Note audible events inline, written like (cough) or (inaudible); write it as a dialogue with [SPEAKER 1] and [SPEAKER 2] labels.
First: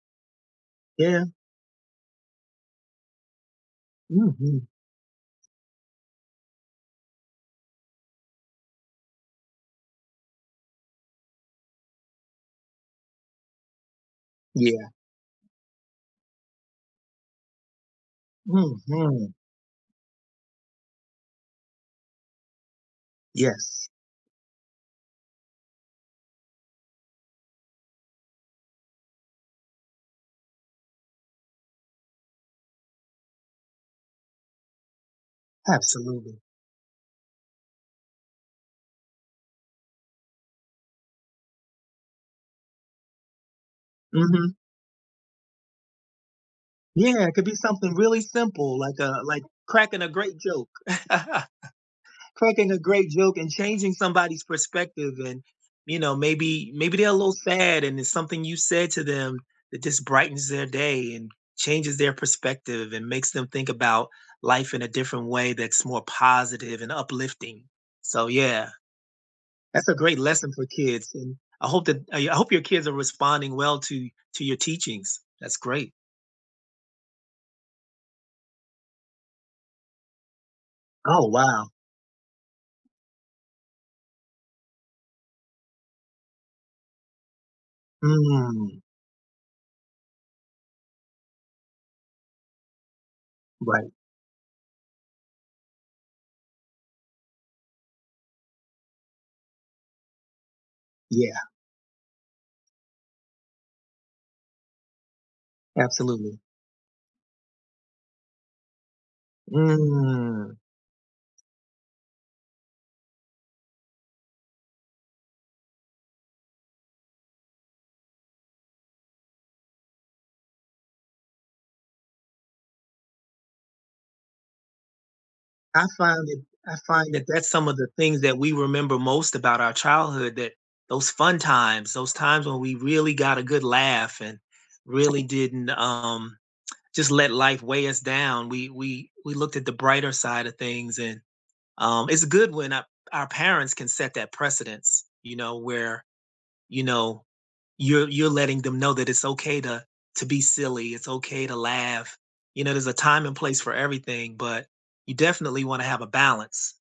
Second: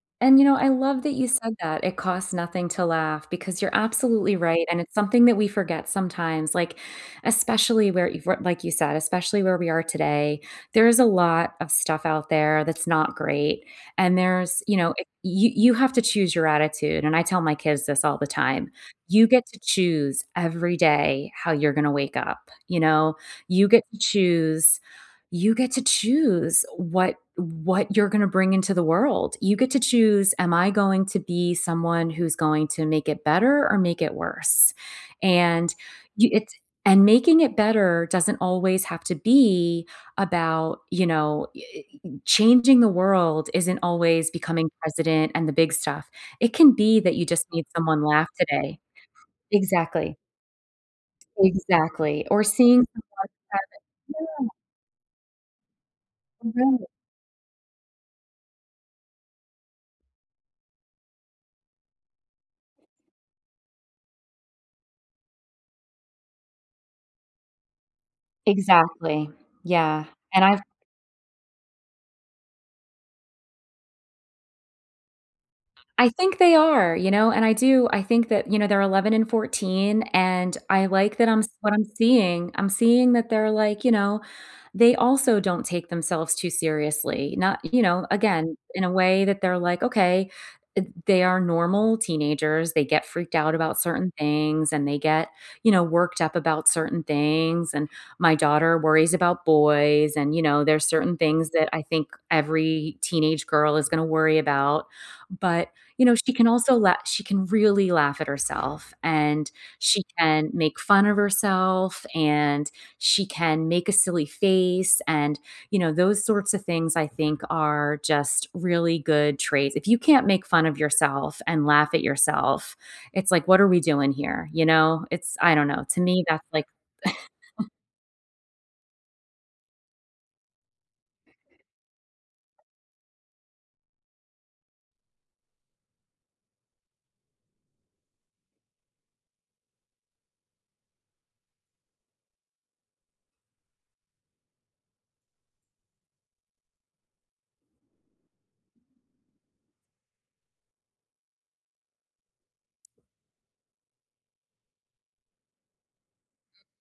[SPEAKER 1] And you know, I love that
[SPEAKER 2] Yeah.
[SPEAKER 1] you said that "It costs nothing to laugh," because you're absolutely right,
[SPEAKER 2] Mhm.
[SPEAKER 1] and it's something that we forget sometimes. Like, especially where, if your like you said, especially where we are today, there is a lot of stuff out there that's not great. And there's you know,
[SPEAKER 2] Yeah.
[SPEAKER 1] eh you you have to choose your attitude, and I tell my kids this all the time, "You
[SPEAKER 2] Mhm.
[SPEAKER 1] get to choose every day how you're gonna wake up, you know? You get
[SPEAKER 2] Yes.
[SPEAKER 1] to choose you get to choose what what you're going to bring into the world. You get to choose, 'Am I going to be someone who's going to make it better or make it worse?'" And you
[SPEAKER 2] Absolutely.
[SPEAKER 1] it and making it better doesn't always have to be about, you know eh ee changing the world isn't always
[SPEAKER 2] Mhm.
[SPEAKER 1] becoming president and the big stuff. It can be that you
[SPEAKER 2] Yeah, it could
[SPEAKER 1] just
[SPEAKER 2] be
[SPEAKER 1] made
[SPEAKER 2] something
[SPEAKER 1] someone
[SPEAKER 2] really
[SPEAKER 1] laugh
[SPEAKER 2] simple
[SPEAKER 1] today.
[SPEAKER 2] like, uh, like cracking a
[SPEAKER 1] Exactly.
[SPEAKER 2] great joke. (chuckles)
[SPEAKER 1] Exactly, or
[SPEAKER 2] Cracking
[SPEAKER 1] seeing
[SPEAKER 2] a
[SPEAKER 1] someone
[SPEAKER 2] great joke and
[SPEAKER 1] that
[SPEAKER 2] changing somebody's
[SPEAKER 1] Yeah.
[SPEAKER 2] perspective and you know, maybe
[SPEAKER 1] Right.
[SPEAKER 2] maybe they're a little sad and it's something you said to them that just brightens their day and changes their perspective and makes them think about life in a different way that's more positive and uplifting, so yeah.
[SPEAKER 1] Exactly,
[SPEAKER 2] That's a
[SPEAKER 1] yeah.
[SPEAKER 2] great
[SPEAKER 1] And
[SPEAKER 2] lesson
[SPEAKER 1] I've
[SPEAKER 2] for kids and I hope that I hope your kids are responding well to to your teachings, that great.
[SPEAKER 1] I think they are, you know, and I do, I think that you know, they're 11 and 14, and I like
[SPEAKER 2] Oh,
[SPEAKER 1] that I'm s
[SPEAKER 2] wow.
[SPEAKER 1] what I'm seeing. I'm seeing that they're like, you know, they also don't take themselves too seriously, not you know, again,
[SPEAKER 2] Mm.
[SPEAKER 1] in a way that they're like, "Okay." Th they are normal teenagers, they get freaked out about
[SPEAKER 2] Right.
[SPEAKER 1] certain things and they get, you know, worked up about certain things, and my daughter worries about boys and, you know, there's certain
[SPEAKER 2] Yeah.
[SPEAKER 1] things that I think every teenage girl is gonna worry about. But, you know, she
[SPEAKER 2] Absolutely.
[SPEAKER 1] can also la she can really laugh at herself and she can
[SPEAKER 2] Mm.
[SPEAKER 1] make fun of herself and she can make a silly face and you know those sorts of things I think are just really good traits if you can't make fun of yourself and laugh at yourself, it's like what are we doing here you know, it's I don't know
[SPEAKER 2] I
[SPEAKER 1] to me
[SPEAKER 2] find that
[SPEAKER 1] that's like
[SPEAKER 2] I find that that's some
[SPEAKER 1] (chuckles)
[SPEAKER 2] of the things that we remember most about our childhood that those fun times, those times when we really got a good laugh and really didn't, um, just let life weigh us down, we we we looked at the brighter side of things and, um it's good when a our parents can set that precedence, you know, where, you know, you're you're letting them know that it's okay to to be silly, it's okay to laugh. You know, there's a time and place for everything, but you definitely wanna have a balance.